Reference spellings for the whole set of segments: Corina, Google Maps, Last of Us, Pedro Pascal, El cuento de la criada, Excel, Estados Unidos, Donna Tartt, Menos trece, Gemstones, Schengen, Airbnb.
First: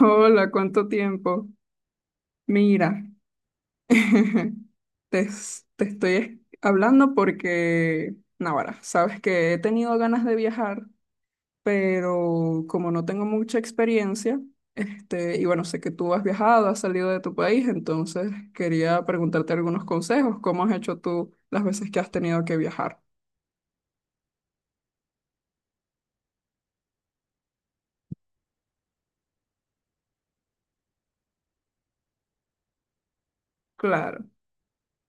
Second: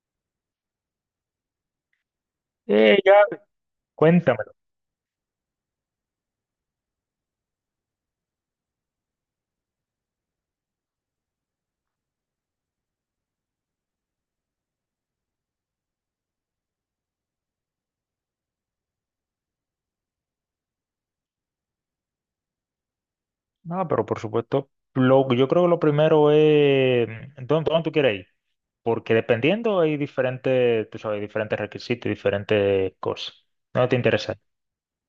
Hola, ¿cuánto tiempo? Mira, Ya, cuéntamelo. te estoy hablando porque, Navarra, sabes que he tenido ganas de viajar, pero como no tengo mucha experiencia, este, y bueno, sé que tú has viajado, has salido de tu país, entonces quería preguntarte algunos consejos. ¿Cómo has hecho tú las veces que has tenido que viajar? No, pero por supuesto, yo creo que lo primero es, ¿dónde tú quieres ir? Porque dependiendo hay diferentes, tú sabes, diferentes requisitos y diferentes cosas. No te Claro. interesa.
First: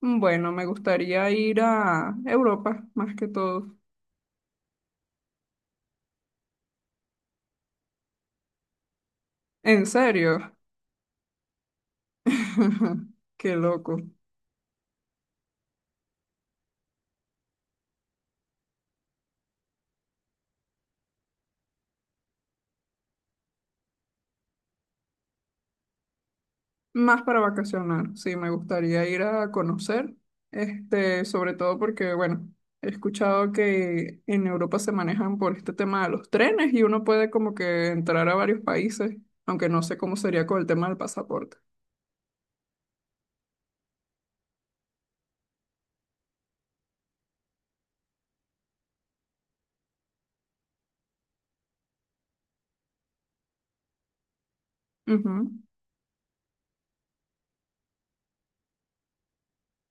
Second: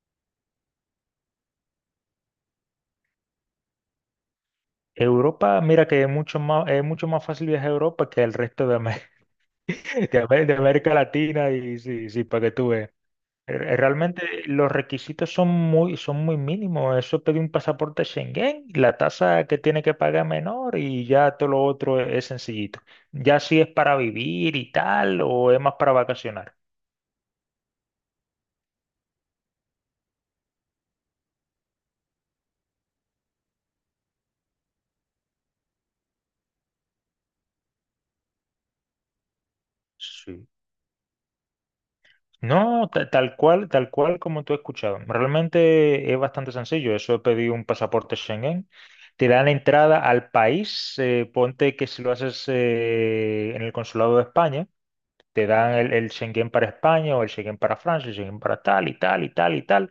Bueno, me gustaría ir a Europa, más que todo. Europa, mira que es mucho más fácil viajar a Europa que el resto de, ¿En de serio? América Latina y sí, sí, para que tú veas. Qué loco. Realmente los requisitos son muy, mínimos. Eso pedí un pasaporte Schengen, la tasa que tiene que pagar es menor y ya todo lo otro es, sencillito. Ya si es para vivir y tal, o es más para vacacionar. Más para vacacionar, sí, me gustaría ir a conocer, este, sobre todo porque, bueno, he escuchado que en Europa se manejan por este tema de los trenes y uno puede como que entrar a varios países, aunque no sé cómo sería Sí. con el tema del pasaporte. No, tal cual como tú has escuchado. Realmente es bastante sencillo. Eso es pedir un pasaporte Schengen. Te dan entrada al país. Ponte que si lo haces en el consulado de España. Te Ujú. dan el Schengen para España o el Schengen para Francia, el Schengen para tal y tal y tal y tal.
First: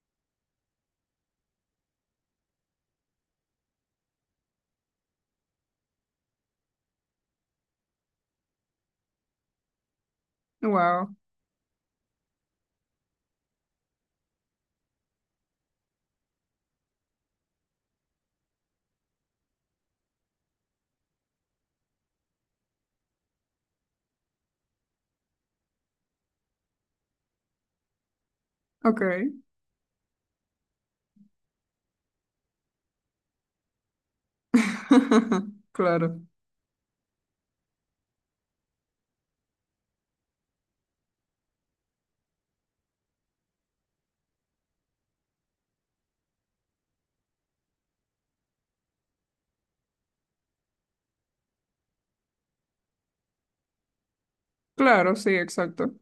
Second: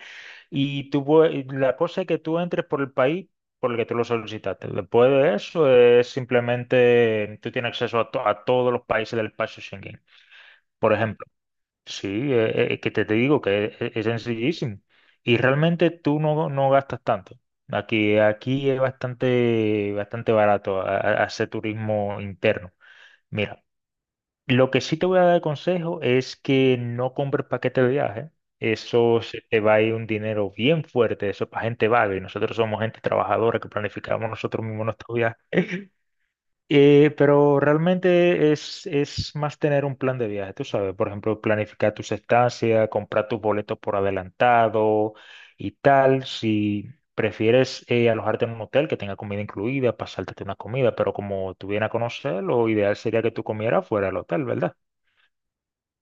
Y tú, la cosa es que tú entres por el país por el que tú lo solicitaste. Después de eso es simplemente tú tienes acceso a todos los países del espacio Schengen. Por Wow, ejemplo, sí, que te digo que es sencillísimo. Y realmente tú no, no gastas tanto. Aquí, aquí es bastante, bastante barato hacer turismo interno. Mira. Lo que sí te voy a dar consejo es que no compres paquete de viaje. ok. Eso se te va a ir un dinero bien fuerte. Eso es para gente vaga. Y nosotros somos gente trabajadora que planificamos nosotros mismos nuestros viajes. Claro, Pero realmente es más tener un plan de viaje, tú sabes. Por ejemplo, planificar tus estancias, comprar tus boletos por adelantado y tal. Si prefieres alojarte en un hotel que tenga comida incluida, pasártete una comida. Pero como tú vienes a conocer, lo ideal sería que tú comieras fuera del hotel, ¿verdad? claro, sí, exacto.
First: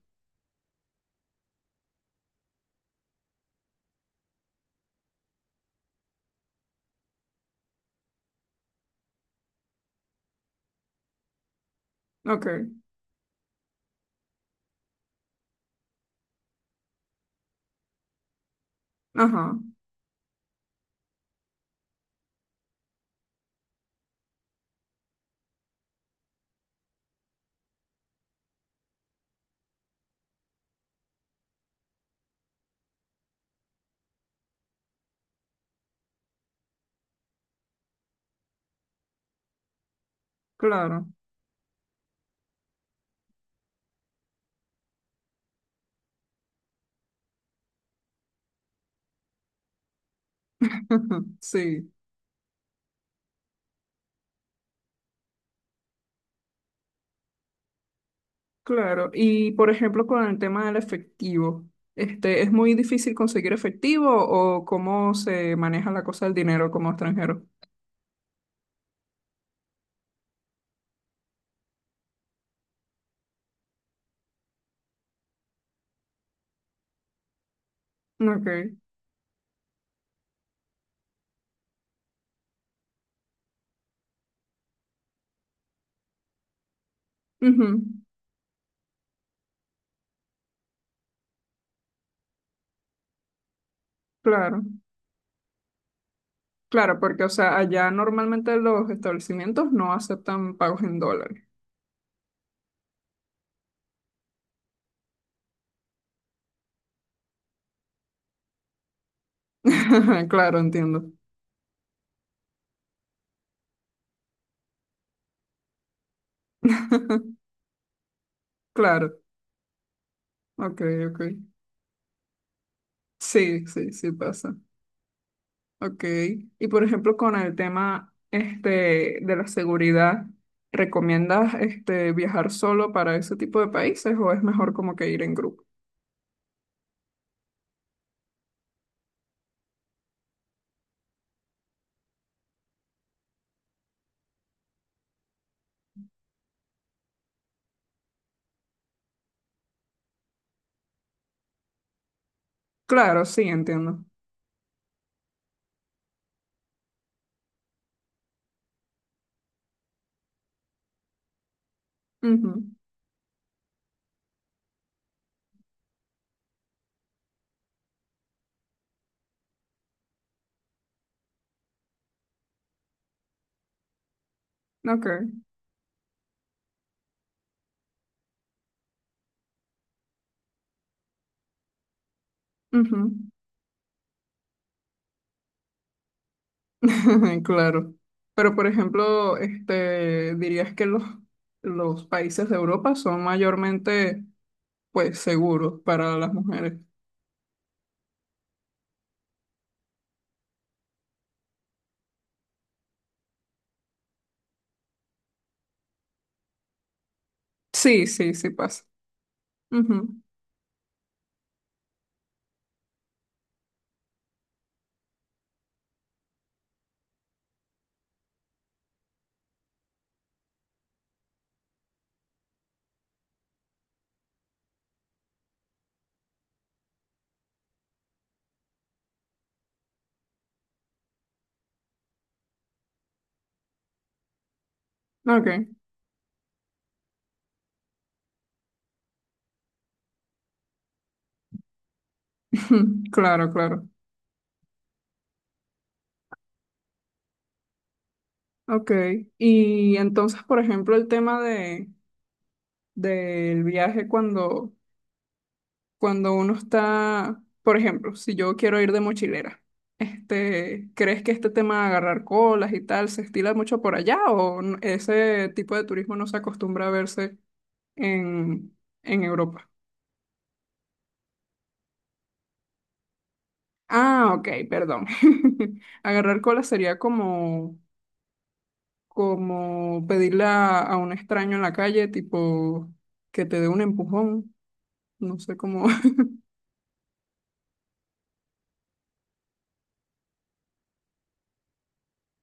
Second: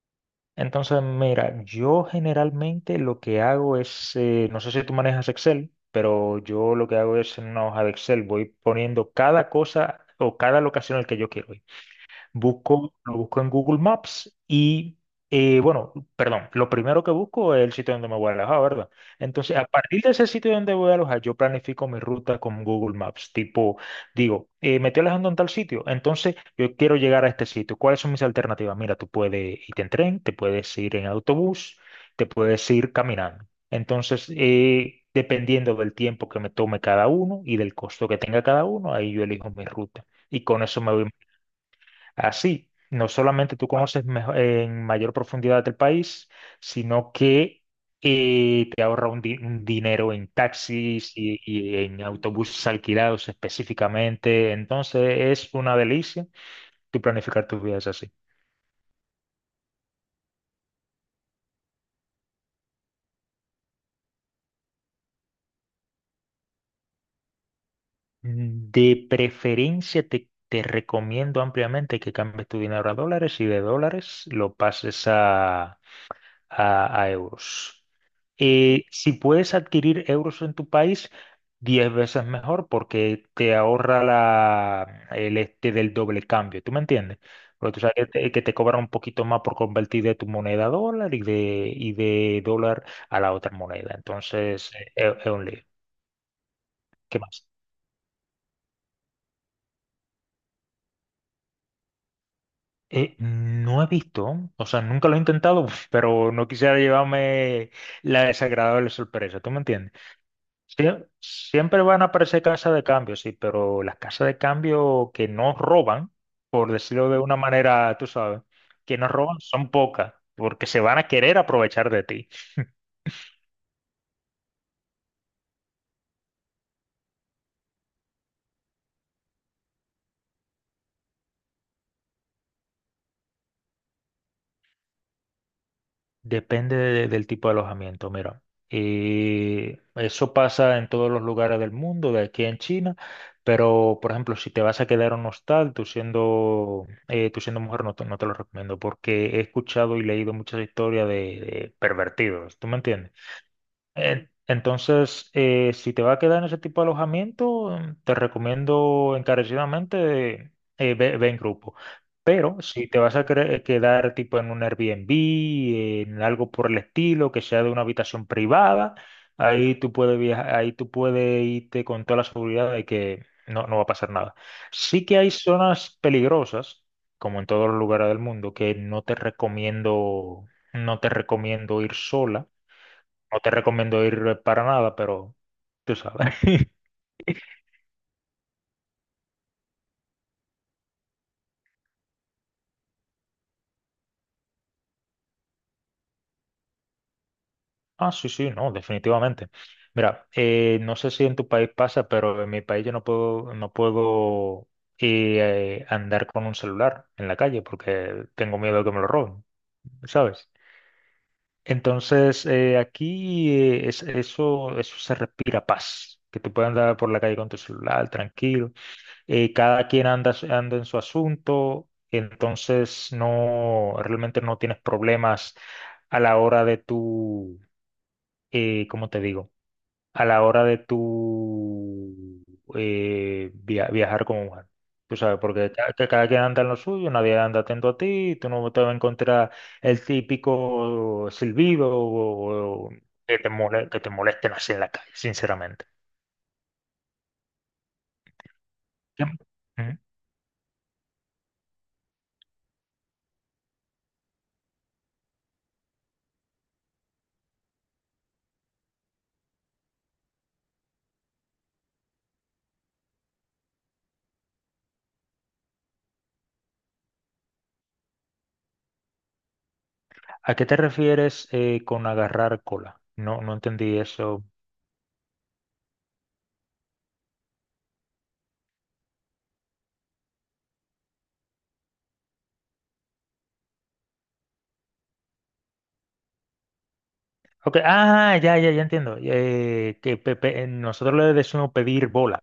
Entonces, mira, yo generalmente lo que hago es, no sé si tú manejas Excel, pero yo lo que hago es en una hoja de Excel, voy poniendo cada cosa o cada locación al que yo quiero ir. Ok, Busco, lo busco en Google Maps y, bueno, perdón, lo primero que busco es el sitio donde me voy a alojar, ¿verdad? Entonces, ajá, a partir de ese sitio donde voy a alojar, yo planifico mi ruta con Google Maps. Tipo, digo, me estoy alojando en tal sitio, entonces yo quiero llegar a este sitio. ¿Cuáles son mis alternativas? Mira, tú puedes ir en tren, te puedes ir en autobús, te puedes ir caminando. Entonces, dependiendo del tiempo que me tome cada uno y del costo que tenga cada uno, ahí yo elijo mi ruta. Y con eso me voy. claro. Así, no solamente tú conoces en mayor profundidad el país, sino que te ahorra un dinero en taxis y Sí. en autobuses alquilados específicamente. Entonces, es una delicia tú planificar tus viajes así. Claro, y por ejemplo con el tema del efectivo, este, ¿es muy difícil conseguir efectivo o cómo se maneja la cosa del dinero como extranjero? De preferencia, te recomiendo ampliamente que cambies tu dinero a dólares y de dólares lo pases a euros. Ok, Si puedes adquirir euros en tu país, 10 veces mejor porque te ahorra la, el este del doble cambio, ¿tú me entiendes? ujú, Porque tú sabes que que te cobran un poquito más por convertir de tu moneda a dólar y de dólar a la otra moneda. claro, Entonces, es un lío. claro, ¿Qué porque o más? sea, allá normalmente los establecimientos no aceptan pagos en dólares. No he visto, o sea, nunca lo he intentado, pero no quisiera llevarme la desagradable sorpresa, ¿tú me entiendes? Claro, entiendo. Siempre van a aparecer casas de cambio, sí, pero las casas de cambio que no roban, por decirlo de una manera, tú sabes, que no Claro, roban son pocas, porque se ok, van a ok. querer aprovechar de ti. Sí, sí, sí pasa. Ok. Y por ejemplo, con el tema este, de la seguridad, ¿recomiendas este, viajar solo para ese tipo de países o es mejor como que ir en grupo? Depende del tipo de alojamiento, mira. Eso pasa en todos los lugares del mundo, de aquí en China, pero por ejemplo, si te vas a quedar en un hostal, tú siendo mujer, no te lo recomiendo, porque he escuchado y leído muchas historias de pervertidos, ¿tú me entiendes? Claro, sí, entiendo. Entonces, si te va a quedar en ese tipo de alojamiento, te recomiendo encarecidamente ve, ve en grupo. Pero Ujú. si te vas a quedar tipo en un Airbnb, en algo por el estilo, que sea de una habitación privada, ahí tú puedes viajar, ahí tú puedes irte con toda la seguridad de que no, no va a pasar nada. Sí que hay Ok. zonas peligrosas, como en todos los lugares del mundo, que no te recomiendo ir sola, Ujú. no te recomiendo ir para nada, pero tú sabes. Claro. Pero por ejemplo, este, dirías que los países de Europa son mayormente pues seguros para las mujeres. Ah, sí, sí, no, definitivamente. Mira, no sé si en tu país pasa, pero en mi país yo no puedo andar con un celular en la calle Sí, porque sí, sí tengo miedo pasa. de que me lo roben, Ujú. ¿sabes? Entonces, aquí eso se respira paz, que tú puedas andar por la calle con tu celular tranquilo. Cada quien anda, anda en su asunto, entonces no, realmente no tienes problemas a la hora de tu, ¿cómo te digo? A la hora de tu viajar como mujer. Tú sabes, porque Ok. Que cada quien anda en lo suyo, nadie anda atento a ti, tú no te vas a encontrar el típico silbido o Claro, claro. Que te molesten así en la calle, sinceramente. Ok, y Ujú. entonces, por ejemplo, el tema de, del viaje cuando, cuando uno está, por ejemplo, si yo quiero ir de mochilera, este, ¿crees que este tema de agarrar colas y tal se estila mucho por allá o n- ese tipo de turismo no se acostumbra a verse en, en Europa? ¿A qué te refieres con agarrar cola? No, no entendí Ah, eso. ok, perdón. Agarrar colas sería como, como pedirle a un extraño en la calle, tipo que te dé un empujón. No sé cómo. Ok, ah, ya, ya, ya entiendo. Que nosotros le decimos pedir bola,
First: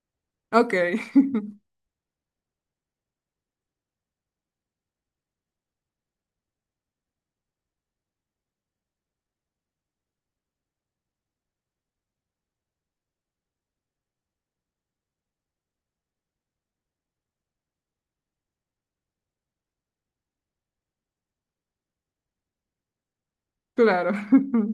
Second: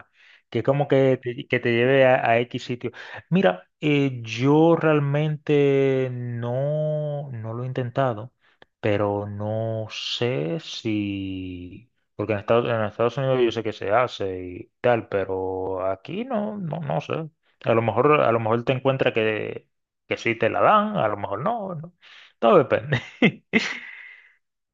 que es Ok, como que te, que te lleve a X sitio. Mira, yo realmente no, no lo he intentado, pero no sé si... Porque en Estados Unidos yo sé que se hace y tal, pero aquí no, no, no sé. A lo mejor te encuentras que sí te la dan, a lo mejor no, no. Todo depende. claro,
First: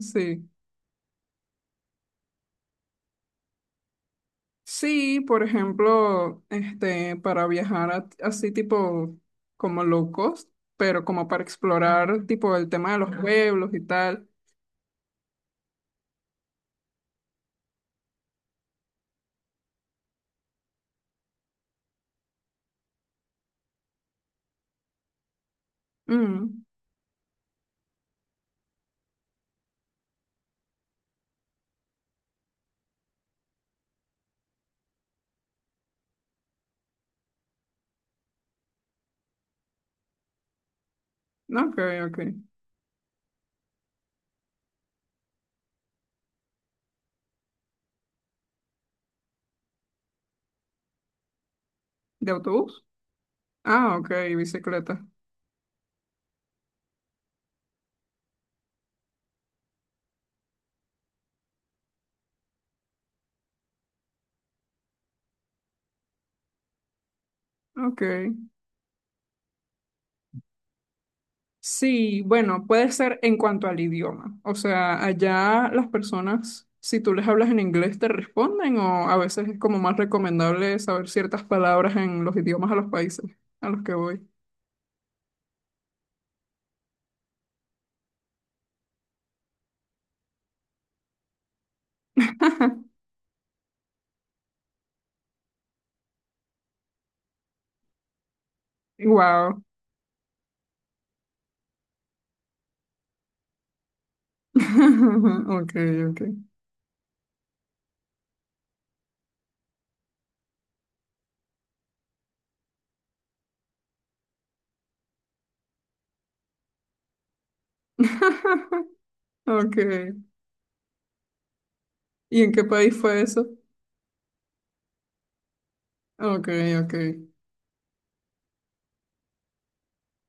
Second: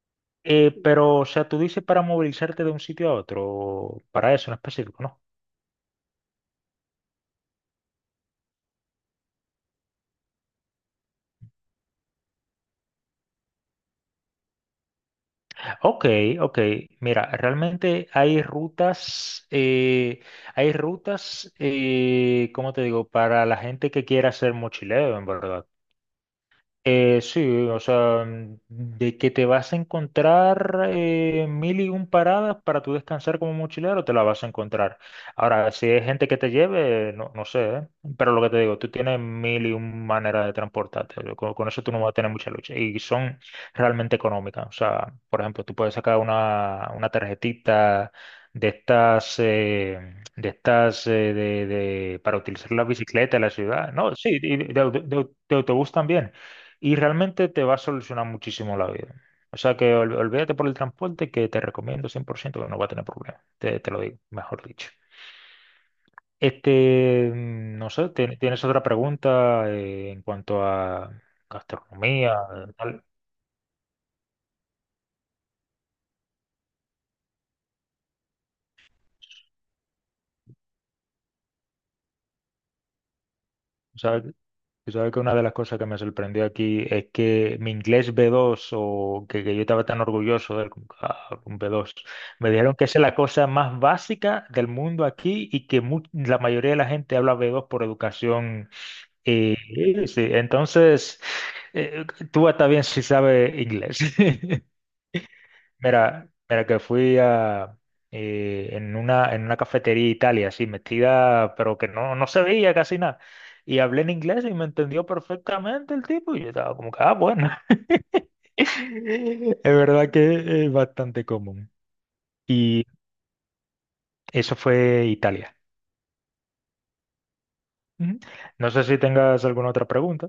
sí. Pero, o sea, tú dices para movilizarte de un sitio a otro, para eso en específico, Sí, ¿no? por ejemplo, este, para viajar a- así tipo como locos, pero como para explorar tipo el tema de los pueblos y tal. Ok, ok. Mira, realmente hay rutas, ¿cómo te digo? Para la gente que quiera hacer mochileo, en verdad. Mm, Sí, o sea, de que te vas a encontrar mil y un paradas para tu descansar como mochilero, te la vas a encontrar. Ahora, si hay gente que te lleve, no, no sé, ¿eh? Pero lo que te digo, tú tienes mil y un maneras de transportarte. Yo Con ok, eso tú no vas a ok. tener mucha lucha. Y son realmente económicas. O sea, por ejemplo, tú puedes sacar una tarjetita de estas, ¿De para utilizar autobús? la bicicleta en la ciudad. Ah, ok, No, sí, y de de- bicicleta. de- de autobús también y realmente te va a solucionar muchísimo la vida. O sea que olvídate por el transporte que te recomiendo 100% que no va a tener problema. Te lo digo, mejor dicho. No Ok. sé, ¿tienes otra pregunta en cuanto a Sí, gastronomía? bueno, puede ¿Tal? ser en cuanto al idioma. O sea, allá las personas, si tú les hablas en inglés, te responden o a veces es como más recomendable saber ciertas palabras en los idiomas a los países a los que O sea, voy. tú sabes que una de las cosas que me sorprendió aquí es que mi inglés B2, o que yo estaba tan orgulloso del un B2, me dijeron que esa es la cosa más básica del mundo aquí y que la mayoría de la gente habla B2 por educación. Y, Wow. y sí, entonces, eh, Tua también sí sabe inglés. Ok, ok. Mira, mira que fui en una cafetería de Italia, así metida, pero que no, no se veía casi nada. Y hablé en inglés y me entendió perfectamente el tipo. Y yo estaba como que, ah, bueno. Es Ok. verdad que es bastante común. ¿Y en qué Y país fue eso? eso fue Italia. Ok, ok. Ujú. No sé si tengas alguna otra pregunta.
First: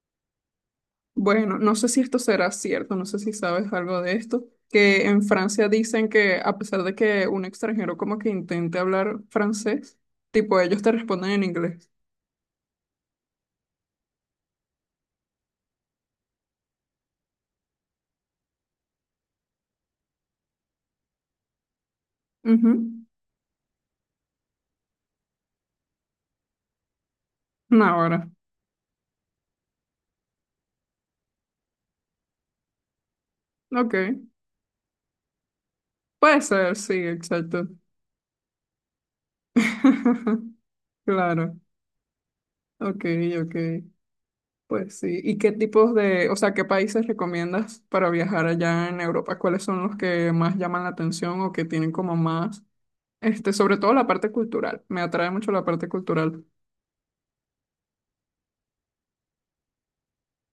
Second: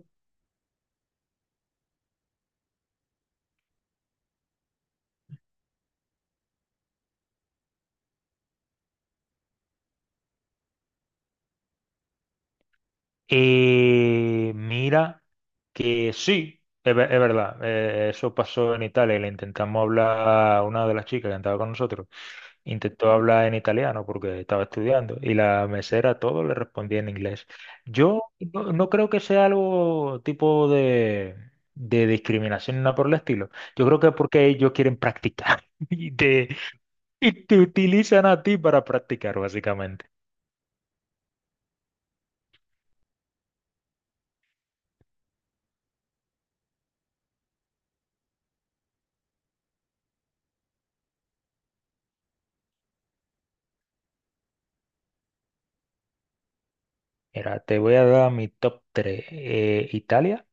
Bueno, no sé si esto será cierto, no sé si sabes algo de esto, que en Francia dicen que a pesar de que un extranjero como que intente hablar francés, tipo ellos te responden en inglés. Mira que sí, es verdad, eso pasó en Italia y le intentamos hablar a una de las chicas que andaba con nosotros, Ujú. intentó hablar en italiano porque estaba estudiando y la mesera todo le respondía en inglés. Una Yo hora. no, no creo que sea algo tipo de discriminación ni nada por el estilo. Yo Ok. creo que es porque ellos quieren practicar y Puede te, ser, sí, y te exacto. utilizan a ti para practicar, básicamente. Claro. Ok, ok. Pues sí. ¿Y qué tipos de, o sea, qué países recomiendas para viajar allá en Europa? ¿Cuáles son los que más llaman la atención o que tienen como más? Este, sobre todo la parte cultural. Me atrae mucho la parte cultural. Mira, te voy a dar mi top 3. Italia.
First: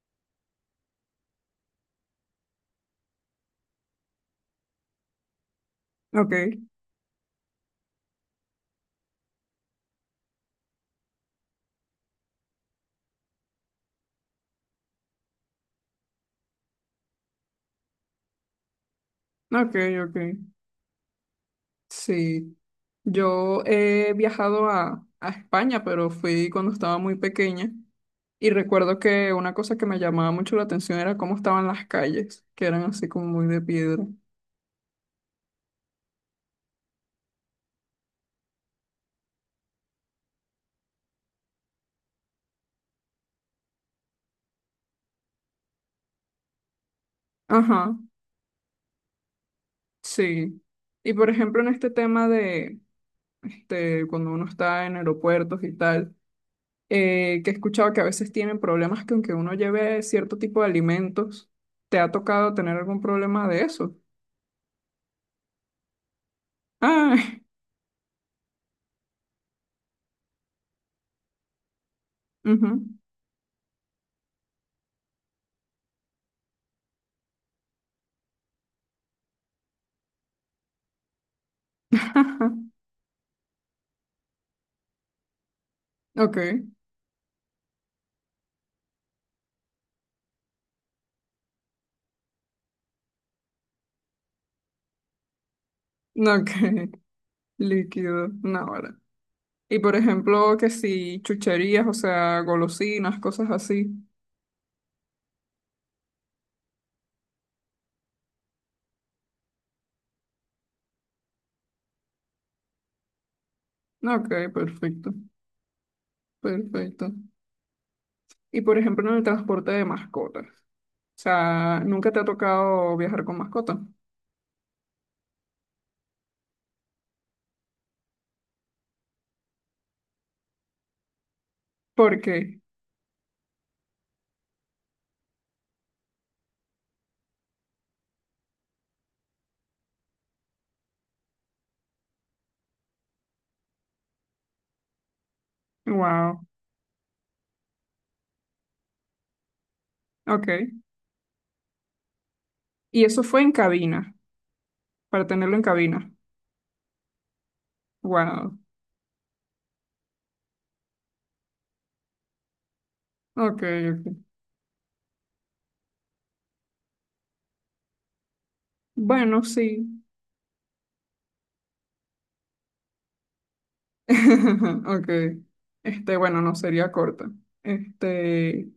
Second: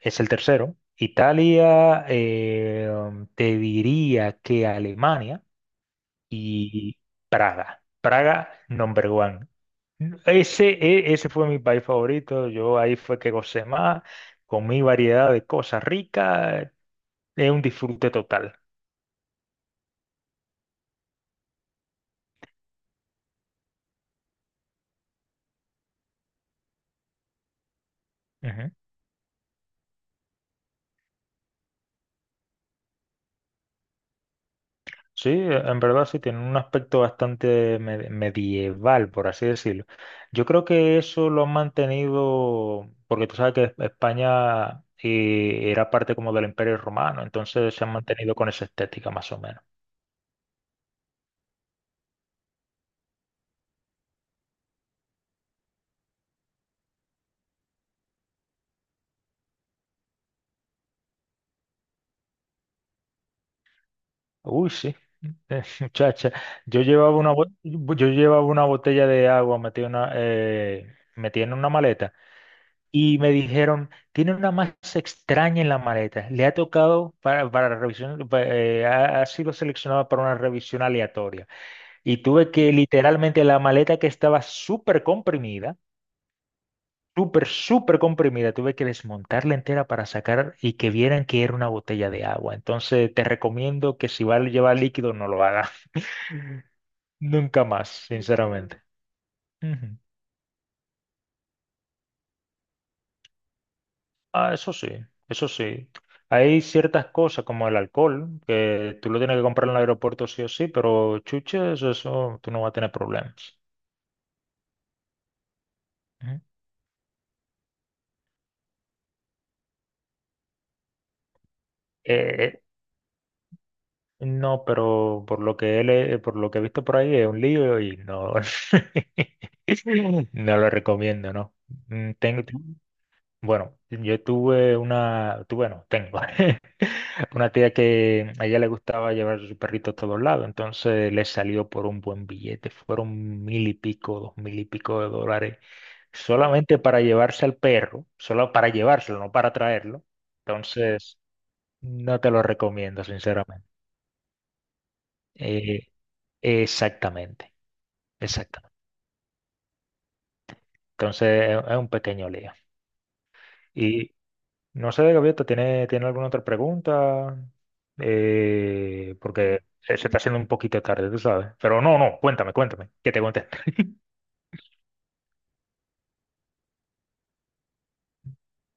Es el tercero. Italia, te diría que Alemania Ok, y Praga. Praga, number one. Ese fue mi país favorito. Yo ahí fue que gocé más, comí variedad de cosas ricas. Es un disfrute total. ok, ok. Sí. Yo he viajado a España, pero fui cuando estaba muy pequeña. Y Ujú. recuerdo que una cosa que me llamaba mucho la atención era cómo estaban las calles, que eran así como muy de piedra. Sí, en verdad sí, tiene un aspecto bastante medieval, por así decirlo. Yo creo que eso lo han mantenido, porque tú sabes que España era parte como del Imperio Romano, entonces se han Ajá, mantenido con esa estética más o menos. sí. Y por ejemplo, en este tema de este, cuando uno está en aeropuertos y tal. Que he escuchado que a veces tienen problemas que aunque uno lleve cierto tipo de alimentos, ¿te ha tocado tener algún problema de eso? Uy, sí, muchacha, yo llevaba una, Ah, bo- yo llevaba una botella de agua metida en una maleta. ujú. Y me dijeron, tiene una masa extraña en la maleta. Le ha tocado para revisión, ha sido seleccionada para una revisión aleatoria. Y tuve que literalmente la maleta que estaba súper comprimida, Ok, súper, súper comprimida, tuve que desmontarla entera para sacar y que vieran que era una botella de agua. Entonces te recomiendo que si va a llevar líquido, no lo haga. no, ok, Nunca más, líquido, no, sinceramente. vale. Y por Ujú. ejemplo, que si chucherías, o sea, golosinas, cosas así. Ah, eso sí, eso sí. Hay ciertas cosas como el alcohol, que tú lo tienes que comprar en el aeropuerto sí o sí, pero chuches, eso tú no vas a tener problemas. No, ok, perfecto, Ujú. perfecto. Y por ejemplo, en el transporte de mascotas. O sea, ¿nunca te ha Eh, tocado viajar con mascota? no, pero por lo que he visto por ahí es un lío y no, no lo recomiendo, ¿no? ¿Por Tengo. qué? Bueno, yo tuve una, tu- bueno, tengo una tía que a ella le gustaba llevar su perrito a todos lados, entonces le salió por un buen billete, fueron mil y pico, dos mil y pico de dólares, Wow, solamente para llevarse al perro, solo para llevárselo, no para traerlo. ok. Entonces, no te lo recomiendo, Y eso fue en sinceramente. cabina. Para tenerlo en Eh, cabina. Exactamente, Wow. exactamente. Entonces, es un pequeño lío. Ok, ok. No sé, Gaviota, ¿tiene alguna otra pregunta? Bueno, Porque se, sí. se está haciendo un poquito tarde, tú sabes. Pero no, no, cuéntame, cuéntame, que te cuente. Ok. Este, bueno, no sería corta. Este,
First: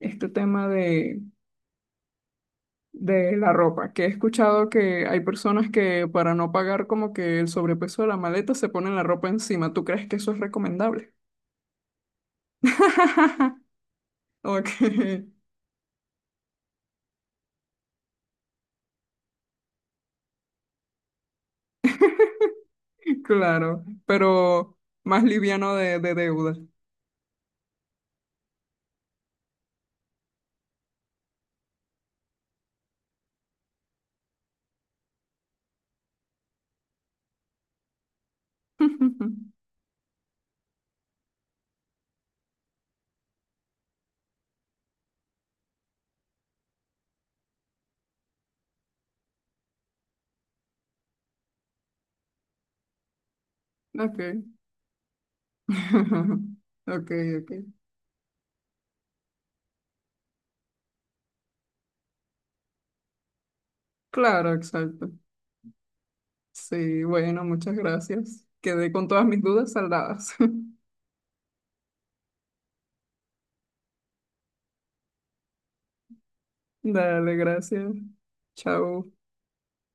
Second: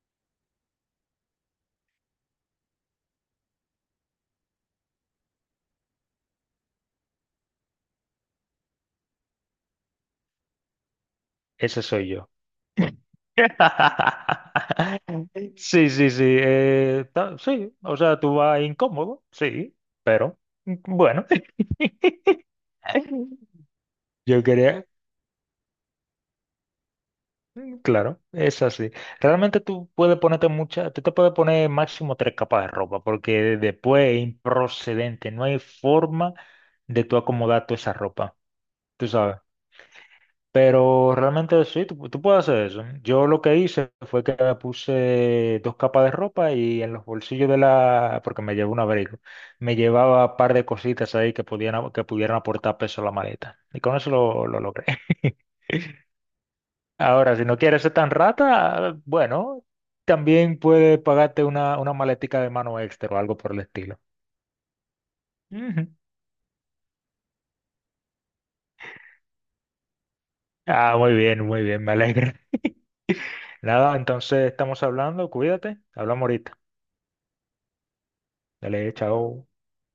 este tema de la ropa, que he escuchado que hay personas que para no pagar como que el sobrepeso de la maleta se ponen la ropa encima. ¿Tú crees que eso es recomendable? Ese soy yo. Ok, Sí, sí, sí. Sí, o sea, tú vas incómodo, sí, pero bueno. claro, Yo pero quería. más liviano de deuda. Claro, es así. Realmente tú te puedes poner máximo tres capas de ropa, porque después es improcedente, no hay forma de tú acomodar toda esa ropa, tú sabes. Pero realmente sí, tú puedes hacer eso. Yo lo que hice fue que me puse dos capas de ropa y en los bolsillos de la, porque me llevaba un abrigo, me llevaba un par de cositas ahí que que pudieran aportar peso a la maleta. Y con eso Ok. lo logré. Ok, Ahora, si no ok. quieres ser tan rata, bueno, también puede pagarte una maletica de mano extra o algo por el estilo. Claro, exacto. Ujú. Sí, bueno, muchas gracias. Quedé con todas mis dudas saldadas. Ah, muy bien, me alegra. Nada, entonces estamos hablando, cuídate, hablamos ahorita. Dale, gracias. Dale, Chao. chao.